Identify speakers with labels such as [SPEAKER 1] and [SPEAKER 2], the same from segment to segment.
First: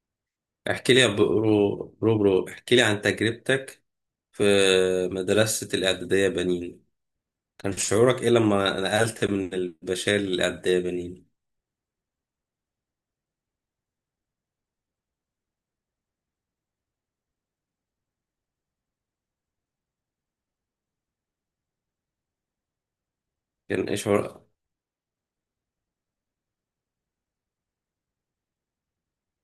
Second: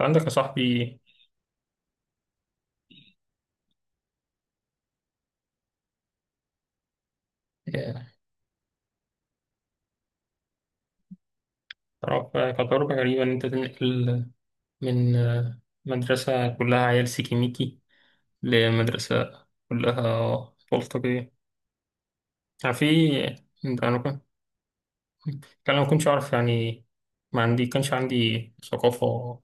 [SPEAKER 1] عندك يا
[SPEAKER 2] احكي
[SPEAKER 1] صاحبي.
[SPEAKER 2] لي يا برو برو برو احكي لي عن تجربتك في مدرسة الإعدادية بنين. كان
[SPEAKER 1] آه،
[SPEAKER 2] شعورك إيه لما نقلت من البشال للإعدادية بنين؟
[SPEAKER 1] تعرف كتجربة غريبة إن أنت تنقل من مدرسة كلها عيال سيكيميكي لمدرسة كلها أطفال طبيعية. يعني في
[SPEAKER 2] كان إيه
[SPEAKER 1] أنا كنت.
[SPEAKER 2] شعورك؟
[SPEAKER 1] يعني أنا ما كنتش أعرف يعني. ما عندي كانش عندي ثقافة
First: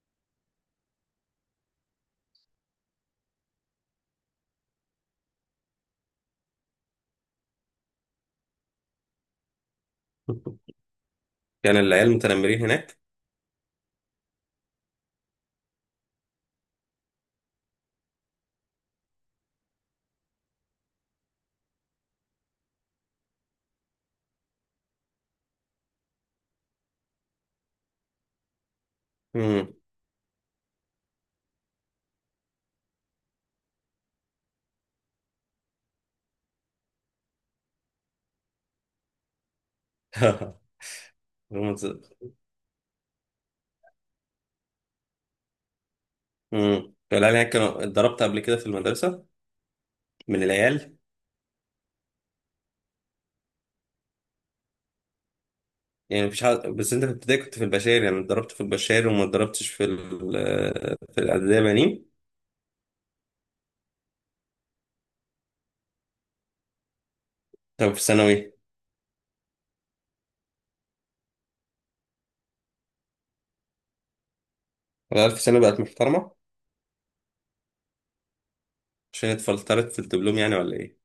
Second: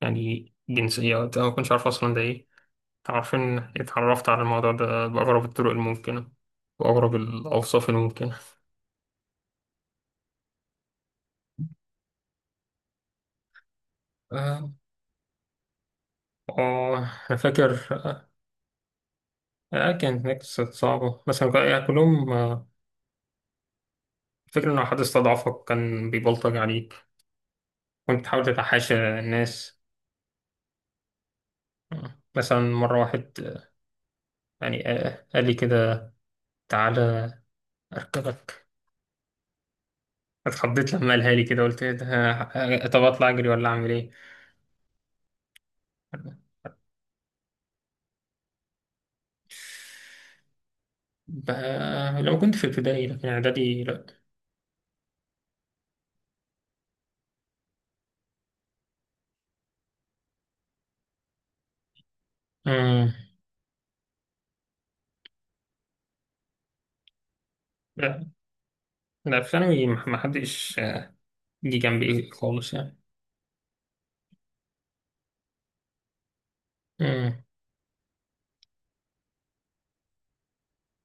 [SPEAKER 1] يعني جنسية وقتها، ما كنتش أعرف أصلا ده إيه. عارفين اتعرفت على الموضوع ده بأغرب الطرق الممكنة وأغرب الأوصاف الممكنة.
[SPEAKER 2] كان العيال متنمرين هناك؟
[SPEAKER 1] آه آه، أنا فاكر. كانت هناك ست صعبة بس يعني كلهم، الفكرة إن لو حد استضعفك كان بيبلطج عليك. كنت تحاول تتحاشى
[SPEAKER 2] امم
[SPEAKER 1] الناس. مثلا مرة واحد يعني قال لي كده تعالى أركبك. اتخضيت لما قالها لي كده،
[SPEAKER 2] امم
[SPEAKER 1] قلت إيه ده؟ طب أطلع أجري ولا أعمل إيه؟
[SPEAKER 2] العيال هناك كانوا اتضربت قبل كده في المدرسة من العيال؟
[SPEAKER 1] بقى لو كنت في ابتدائي لكن إعدادي لأ.
[SPEAKER 2] يعني مفيش حد، بس أنت في ابتدائي كنت في البشال، يعني اتضربت في البشال وما اتضربتش في في الإعدادية بنين.
[SPEAKER 1] مم.
[SPEAKER 2] طب في
[SPEAKER 1] لا،
[SPEAKER 2] ثانوي؟
[SPEAKER 1] لا في ثانوي محدش جه جنبي خالص يعني.
[SPEAKER 2] العيال في ثانوي بقت محترمة
[SPEAKER 1] مم.
[SPEAKER 2] عشان اتفلترت في الدبلوم يعني ولا إيه؟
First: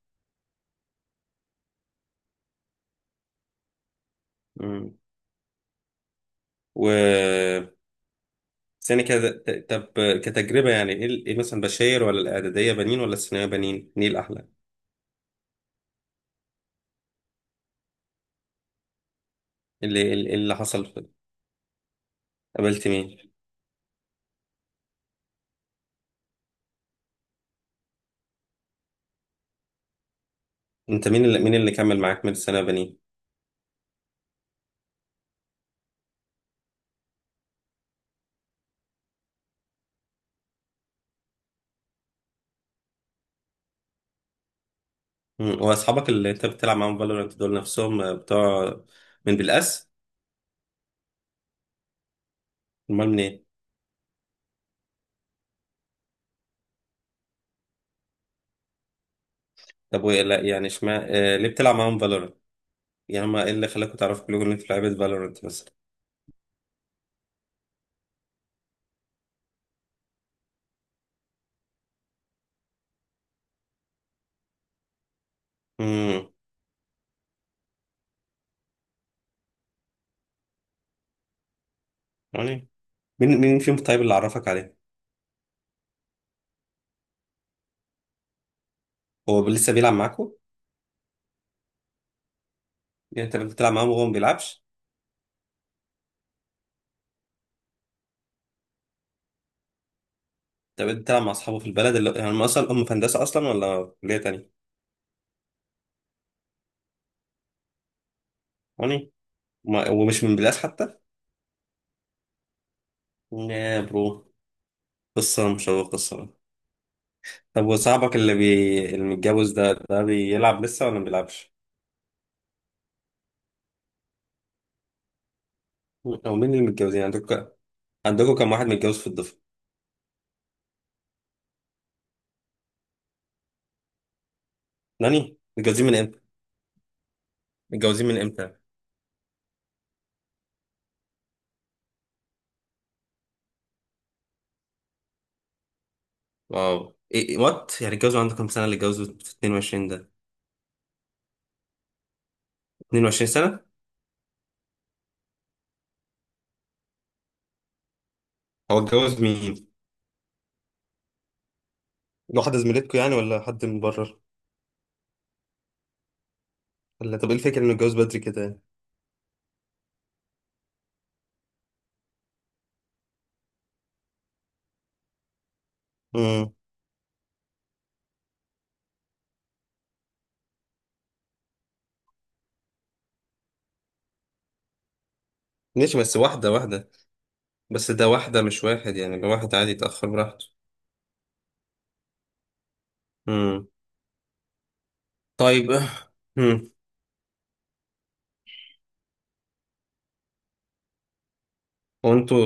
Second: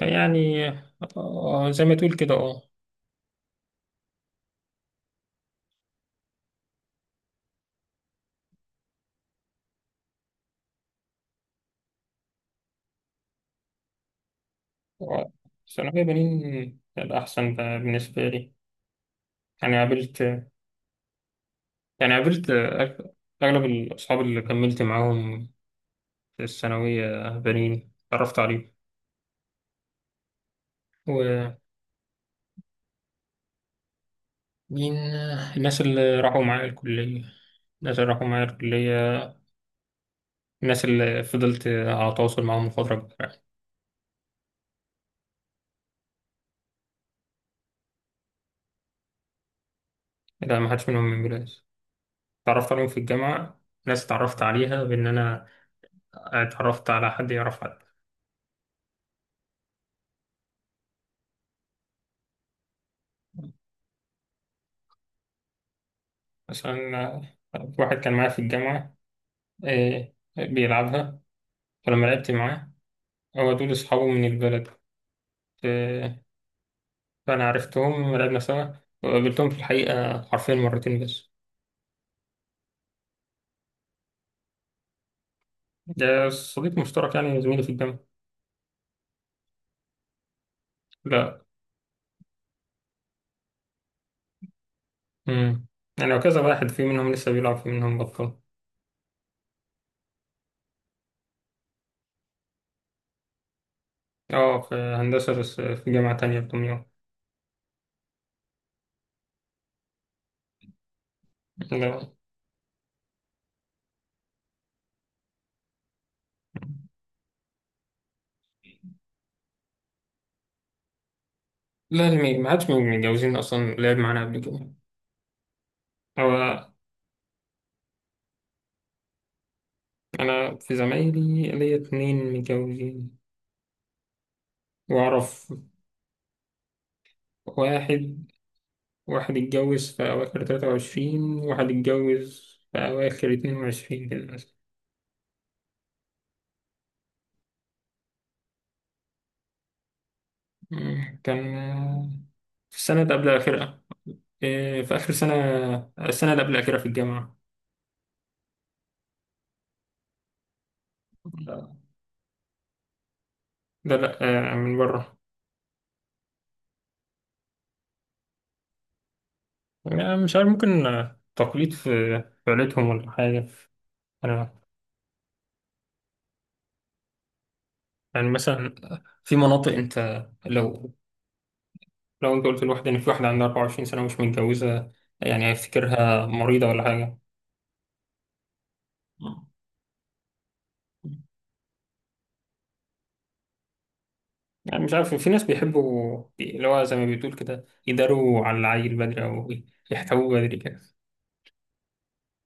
[SPEAKER 1] يعني زي ما تقول كده، اه.
[SPEAKER 2] مم. و بس يعني كده طب، كتجربة يعني إيه مثلا، بشاير ولا الإعدادية بنين ولا الثانوية بنين؟ مين الأحلى؟
[SPEAKER 1] آه، ثانوية بنين الأحسن بالنسبة لي. يعني
[SPEAKER 2] إيه اللي إيه
[SPEAKER 1] قابلت،
[SPEAKER 2] اللي إيه اللي حصل؟
[SPEAKER 1] يعني قابلت
[SPEAKER 2] قابلت
[SPEAKER 1] أغ-
[SPEAKER 2] مين؟
[SPEAKER 1] أغلب الأصحاب اللي كملت معاهم في الثانوية بنين اتعرفت عليهم.
[SPEAKER 2] أنت مين اللي كمل معاك من الثانوية بنين؟
[SPEAKER 1] ومين الناس اللي راحوا معايا الكلية، الناس اللي راحوا معايا الكلية، الناس اللي فضلت على تواصل معاهم فترة كبيرة.
[SPEAKER 2] مم. وأصحابك اللي أنت بتلعب معاهم فالورانت دول نفسهم، بتوع من بالأس؟
[SPEAKER 1] لا، ما حدش منهم من بلاد، اتعرفت عليهم في
[SPEAKER 2] أمال من إيه؟
[SPEAKER 1] الجامعة. ناس اتعرفت عليها بإن أنا اتعرفت على حد يعرف حد.
[SPEAKER 2] طب وإيه لا يعني اشمعنى، ليه بتلعب معاهم فالورانت؟ يعني هما إيه اللي خلاكوا تعرفوا كلكم إن أنتوا لعيبة فالورانت مثلا؟
[SPEAKER 1] مثلا واحد كان معايا في الجامعة، إيه بيلعبها، فلما لعبت معاه، هو دول أصحابه من البلد، إيه،
[SPEAKER 2] مم.
[SPEAKER 1] فأنا عرفتهم لعبنا سوا، وقابلتهم في الحقيقة حرفيا مرتين بس.
[SPEAKER 2] يعني مين مين فيهم طيب اللي عرفك عليه؟
[SPEAKER 1] ده صديق مشترك يعني زميلي في الجامعة.
[SPEAKER 2] هو لسه بيلعب معاكوا؟
[SPEAKER 1] لا.
[SPEAKER 2] يعني أنت بتلعب معاهم وهو ما بيلعبش؟
[SPEAKER 1] امم. يعني وكذا واحد في منهم لسه بيلعب، في منهم بطل.
[SPEAKER 2] طب انت بتلعب مع اصحابه في البلد، اللي هم في هندسه اصلا ولا في كليه تانية؟
[SPEAKER 1] اه في هندسة، بس في جامعة تانية في دمياط.
[SPEAKER 2] هوني، ومش من بلاس حتى؟
[SPEAKER 1] لا.
[SPEAKER 2] يا برو، قصه مشوقه الصراحه. طب وصاحبك اللي اللي متجوز ده بيلعب لسه ولا ما بيلعبش؟
[SPEAKER 1] لا، اللي ما حدش من المتجوزين أصلا لعب معانا قبل كده
[SPEAKER 2] او مين اللي
[SPEAKER 1] هو.
[SPEAKER 2] متجوزين عندكم؟ عندكم كم واحد متجوز في الدفعه؟
[SPEAKER 1] أنا في زمايلي ليا 2 متجوزين
[SPEAKER 2] ناني،
[SPEAKER 1] وأعرف
[SPEAKER 2] متجوزين من امتى؟ متجوزين من
[SPEAKER 1] واحد.
[SPEAKER 2] امتى؟
[SPEAKER 1] واحد اتجوز في أواخر 23، واحد اتجوز في أواخر 22 كده مثلا.
[SPEAKER 2] واو، ايه وات، يعني اتجوزوا عندكم كام سنه اللي اتجوزوا في 22 ده؟
[SPEAKER 1] مم، كان في السنة اللي
[SPEAKER 2] 22
[SPEAKER 1] قبل
[SPEAKER 2] سنه؟
[SPEAKER 1] الأخيرة. في آخر سنة، السنة اللي قبل الأخيرة في الجامعة.
[SPEAKER 2] هو اتجوز مين؟
[SPEAKER 1] لا.
[SPEAKER 2] واحدة زميلتكم يعني ولا حد من
[SPEAKER 1] لا، لا،
[SPEAKER 2] بره؟
[SPEAKER 1] من بره.
[SPEAKER 2] ولا طب ايه الفكرة انه اتجوز بدري كده؟
[SPEAKER 1] يعني مش عارف، ممكن تقليد في عيلتهم ولا حاجة. أنا
[SPEAKER 2] يعني؟
[SPEAKER 1] يعني مثلا في مناطق أنت لو لو أنت قلت لواحد إن في واحدة عندها 24 سنة ومش متجوزة، يعني
[SPEAKER 2] ماشي، بس
[SPEAKER 1] هيفتكرها
[SPEAKER 2] واحدة
[SPEAKER 1] مريضة ولا
[SPEAKER 2] واحدة.
[SPEAKER 1] حاجة.
[SPEAKER 2] بس ده واحدة مش واحد، يعني ده واحد عادي يتأخر براحته. امم
[SPEAKER 1] يعني مش عارف في ناس
[SPEAKER 2] طيب.
[SPEAKER 1] بيحبوا اللي
[SPEAKER 2] امم
[SPEAKER 1] هو زي ما بتقول كده، يداروا على العيل بدري أو يحتووه بدري كده.
[SPEAKER 2] وانتوا،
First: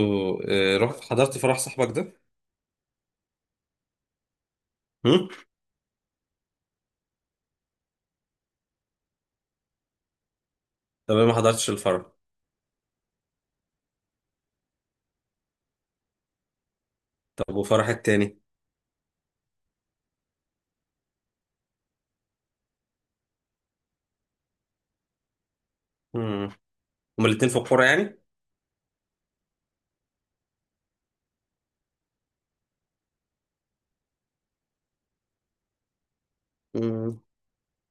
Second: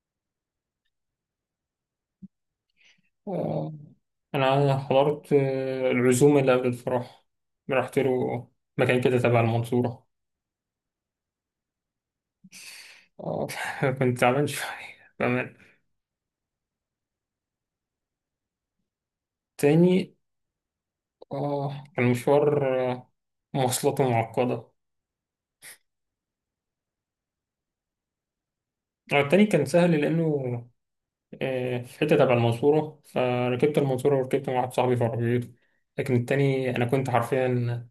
[SPEAKER 2] رحت حضرت فرح صاحبك ده؟
[SPEAKER 1] آه، أنا
[SPEAKER 2] امم
[SPEAKER 1] حضرت العزومة اللي قبل الفرح. رحت له مكان كده تبع المنصورة.
[SPEAKER 2] طب أنا ما حضرتش الفرح.
[SPEAKER 1] آه، كنت تعبان شوية بأمان.
[SPEAKER 2] طب وفرح التاني؟
[SPEAKER 1] تاني، كان مشوار مواصلاته معقدة.
[SPEAKER 2] امم هما الاتنين في القرى يعني؟
[SPEAKER 1] التاني كان سهل لأنه في حتة تبع المنصورة، فركبت المنصورة وركبت مع واحد صاحبي في عربيته. لكن التاني أنا كنت
[SPEAKER 2] امم
[SPEAKER 1] حرفيا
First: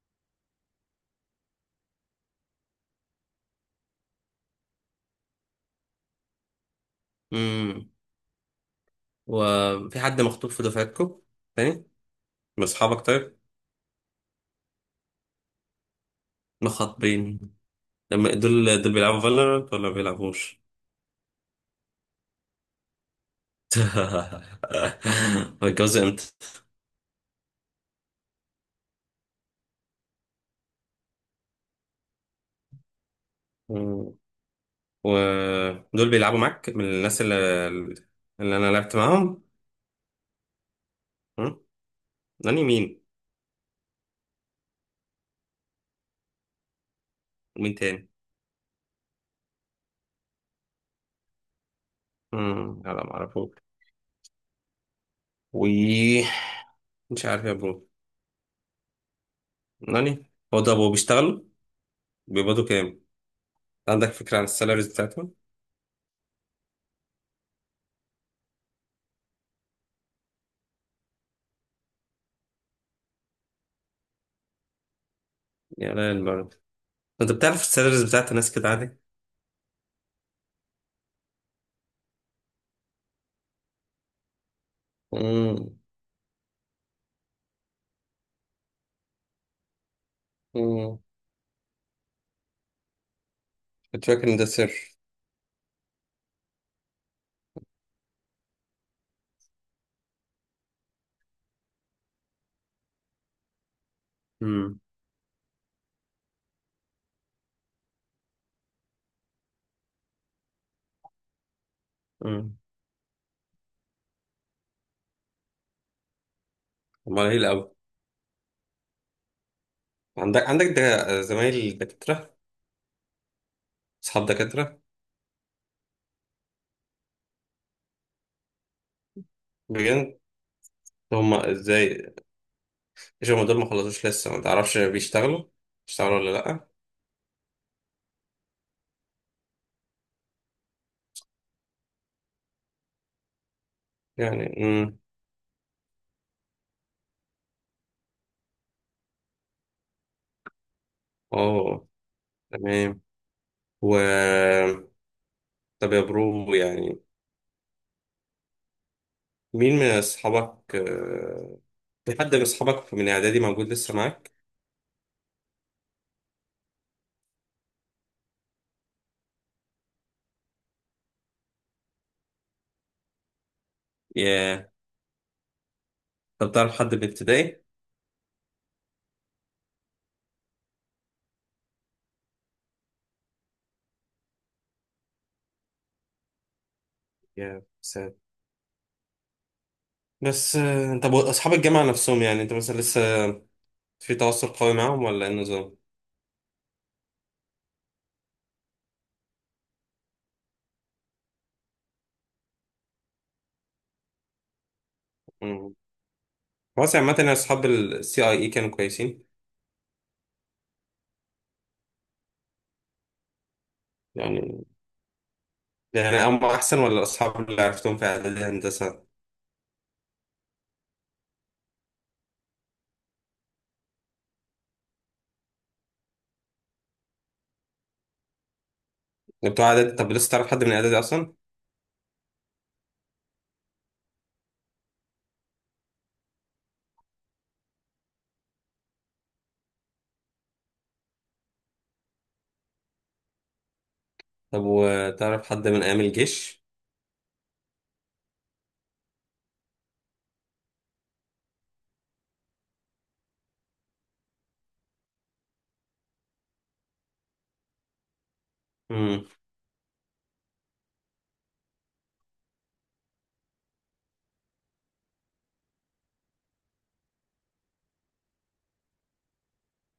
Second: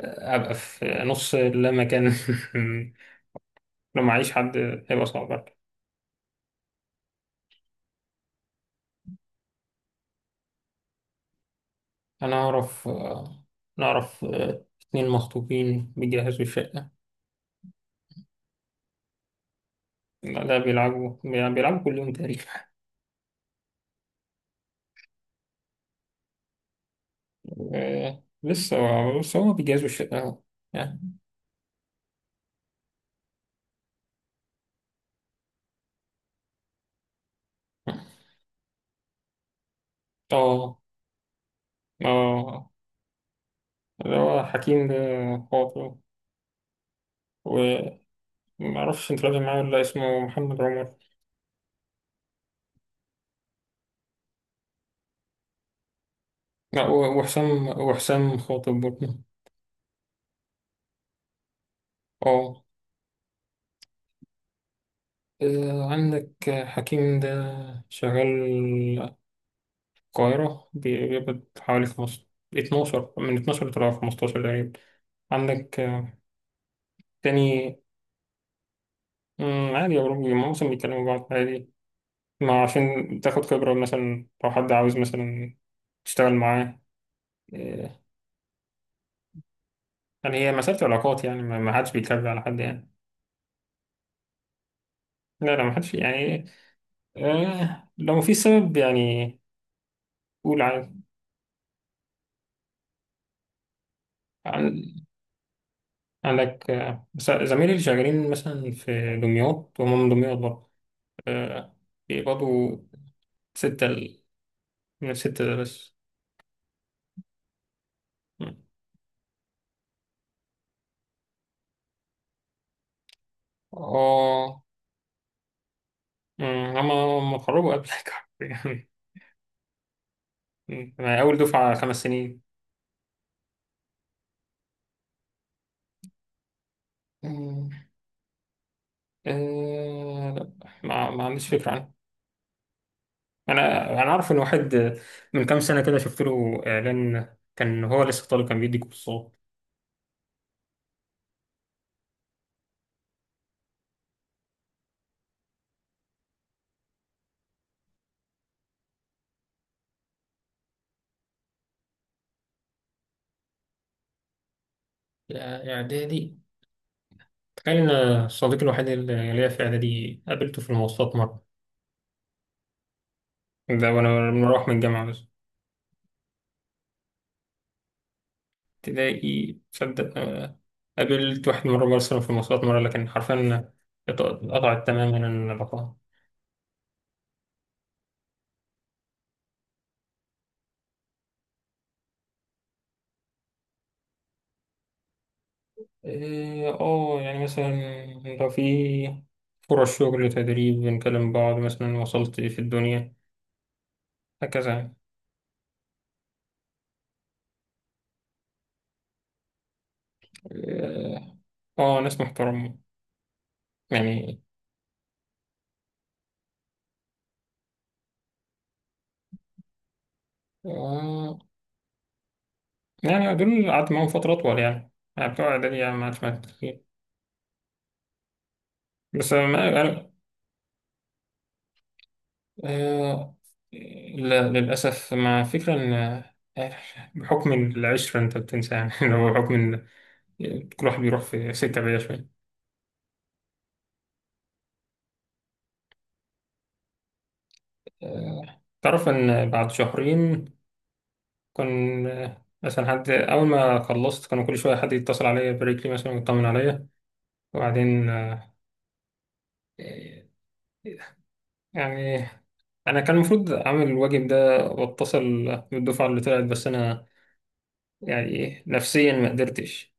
[SPEAKER 1] ابقى في نص اللامكان. لو معيش حد هيبقى صعب برضه.
[SPEAKER 2] امم وفي حد مخطوب في دفعتكم تاني؟
[SPEAKER 1] انا
[SPEAKER 2] من
[SPEAKER 1] اعرف،
[SPEAKER 2] أصحابك طيب؟
[SPEAKER 1] نعرف 2 مخطوبين بيجهزوا الشقة.
[SPEAKER 2] مخاطبين، لما دول بيلعبوا فالورانت ولا ما
[SPEAKER 1] لا ده
[SPEAKER 2] بيلعبوش؟
[SPEAKER 1] بيلعبوا كل يوم تقريبا.
[SPEAKER 2] هيتجوزوا
[SPEAKER 1] لسه، بس هما بيجهزوا الشقة أهو. يعني.
[SPEAKER 2] امتى؟ ودول بيلعبوا معاك من الناس اللي, اللي انا لعبت معاهم.
[SPEAKER 1] اه،
[SPEAKER 2] م؟ ناني
[SPEAKER 1] اه،
[SPEAKER 2] مين؟
[SPEAKER 1] اللي هو حكيم ده، خاطر.
[SPEAKER 2] ومين تاني؟
[SPEAKER 1] ومعرفش انت لازم معاه ولا لأ، اسمه محمد عمر.
[SPEAKER 2] مم. لا، ما اعرفوش. و
[SPEAKER 1] لا
[SPEAKER 2] مش عارف يا
[SPEAKER 1] وحسام،
[SPEAKER 2] برو.
[SPEAKER 1] خاطر برضه.
[SPEAKER 2] ناني، هو ده ابو بيشتغلوا؟
[SPEAKER 1] اه،
[SPEAKER 2] بيقبضوا كام؟ عندك فكرة عن السالاريز بتاعتهم؟
[SPEAKER 1] عندك حكيم ده شغال القاهرة، بيقبض حوالي 12، من 12 لطلع 15 تقريبا. عندك
[SPEAKER 2] يا لا البرد! انت بتعرف
[SPEAKER 1] تاني،
[SPEAKER 2] السالاريز بتاعت الناس كده عادي؟
[SPEAKER 1] مم، عادي يا أوروبي، معظم بيتكلموا بعض عادي، ما عشان تاخد خبرة مثلا، لو حد عاوز مثلا
[SPEAKER 2] مم.
[SPEAKER 1] تشتغل معاه. آه، يعني هي مسألة
[SPEAKER 2] مم.
[SPEAKER 1] علاقات يعني، ما حدش بيكذب على حد يعني.
[SPEAKER 2] كنت فاكر ان ده سر.
[SPEAKER 1] لا، لا، ما حدش يعني، لو مفيش سبب يعني قول
[SPEAKER 2] مم.
[SPEAKER 1] عادي. عندك بس زمايلي اللي شغالين مثلا في دمياط وهم من دمياط برضه، آه،
[SPEAKER 2] مم.
[SPEAKER 1] بيقبضوا ستة ال- من الستة ده بس.
[SPEAKER 2] امال ايه الاول؟ عندك ده زمايل دكاترة؟ اصحاب
[SPEAKER 1] اه.
[SPEAKER 2] دكاترة؟
[SPEAKER 1] مم، هما اتخرجوا قبلك.
[SPEAKER 2] بجد؟
[SPEAKER 1] يعني أنا
[SPEAKER 2] هم
[SPEAKER 1] أول دفعة خمس
[SPEAKER 2] ازاي؟
[SPEAKER 1] سنين
[SPEAKER 2] مش هم دول ما خلصوش لسه، ما تعرفش بيشتغلوا ولا لأ؟
[SPEAKER 1] مم، لا، ما عنديش فكرة عنه. أنا أعرف إن
[SPEAKER 2] يعني،
[SPEAKER 1] واحد من كام سنة كده شفت له إعلان، كان هو لسه طالب كان بيدي كورسات.
[SPEAKER 2] اه، تمام. و طب يا برو، يعني مين من أصحابك آه، في حد من أصحابك من إعدادي موجود لسه معاك؟
[SPEAKER 1] يا- يا إعدادي، تخيل إن صديقي الوحيد اللي ليا في إعدادي قابلته في المواصلات مرة، ده وانا
[SPEAKER 2] ياه.
[SPEAKER 1] مروح من الجامعة بس.
[SPEAKER 2] طب تعرف حد من ابتدائي؟
[SPEAKER 1] تلاقي تصدق، قابلت واحد مرة برسله في المواصلات مرة، لكن حرفيا اتقطعت تماما العلاقة.
[SPEAKER 2] ياه، ساد. بس، طب أصحاب الجامعة نفسهم، يعني أنت مثلا لسه في تواصل قوي معاهم ولا إيه النظام؟
[SPEAKER 1] اه، يعني مثلا لو في فرص شغل تدريب بنكلم بعض مثلا، وصلت في الدنيا هكذا يعني.
[SPEAKER 2] مم. خلاص، عامة يعني أصحاب السي أي إي كانوا كويسين.
[SPEAKER 1] اه، ناس محترمة يعني.
[SPEAKER 2] يعني، يعني هم أحسن ولا الأصحاب اللي عرفتهم في إعدادي هندسة؟
[SPEAKER 1] آه، يعني دول قعدت معاهم فترة أطول يعني، يعني بتوع إعدادي يعني ما عادش معايا كتير، بس
[SPEAKER 2] ده بتوع
[SPEAKER 1] ما
[SPEAKER 2] اعدادي،
[SPEAKER 1] أنا،
[SPEAKER 2] طب لسه تعرف حد من اعدادي اصلا؟
[SPEAKER 1] آه، لا للأسف، مع فكرة إن بحكم العشرة أنت بتنسى يعني. لو بحكم إن كل واحد بيروح في سكة بعيدة شوية.
[SPEAKER 2] طب وتعرف حد من ايام الجيش؟
[SPEAKER 1] تعرف إن بعد شهرين كان، مثلا حد، أول ما خلصت كانوا كل شوية حد يتصل عليا يبارك لي مثلا ويطمن عليا. وبعدين
[SPEAKER 2] امم
[SPEAKER 1] يعني أنا كان المفروض أعمل الواجب ده وأتصل بالدفعة اللي طلعت، بس أنا يعني نفسيا ما قدرتش.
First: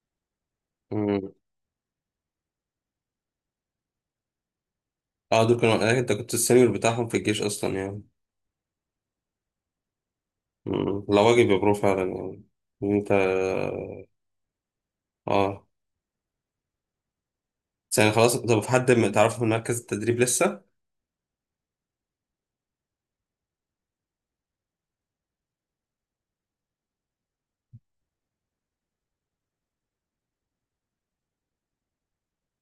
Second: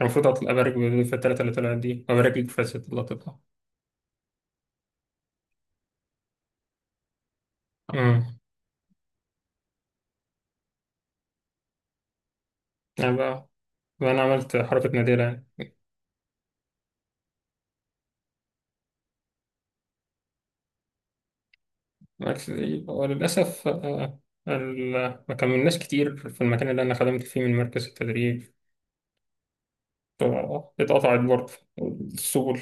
[SPEAKER 1] المفروض أطلع أبارك في
[SPEAKER 2] امم
[SPEAKER 1] التلاتة اللي طلعت دي وأبارك لك في الست اللي هتطلع.
[SPEAKER 2] اه، دول كانوا آه، انت كنت السينيور بتاعهم في الجيش اصلا يعني؟
[SPEAKER 1] أمم.
[SPEAKER 2] لا، واجب يا برو فعلا يعني، إن
[SPEAKER 1] أنا
[SPEAKER 2] انت.
[SPEAKER 1] بقى أنا عملت حركة نادرة يعني.
[SPEAKER 2] اه. بس يعني خلاص، طب في حد ما تعرفه من مركز التدريب لسه؟
[SPEAKER 1] بس- وللأسف ما كملناش كتير في المكان اللي أنا خدمت فيه من مركز التدريب، ف- اتقطعت برضه السبل.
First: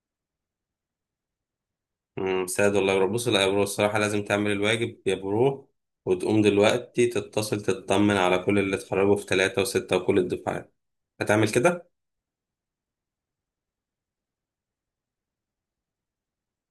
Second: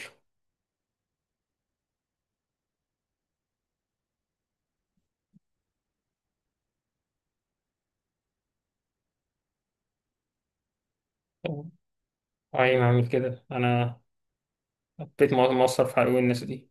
[SPEAKER 2] سعد والله يا برو. بص، لا يا برو الصراحه لازم تعمل الواجب يا برو، وتقوم دلوقتي تتصل تطمن على كل اللي اتخرجوا في ثلاثة وستة وكل الدفعات. هتعمل كده؟
[SPEAKER 1] أي ما أعمل كده، أنا بقيت مقصر في حقوق الناس دي.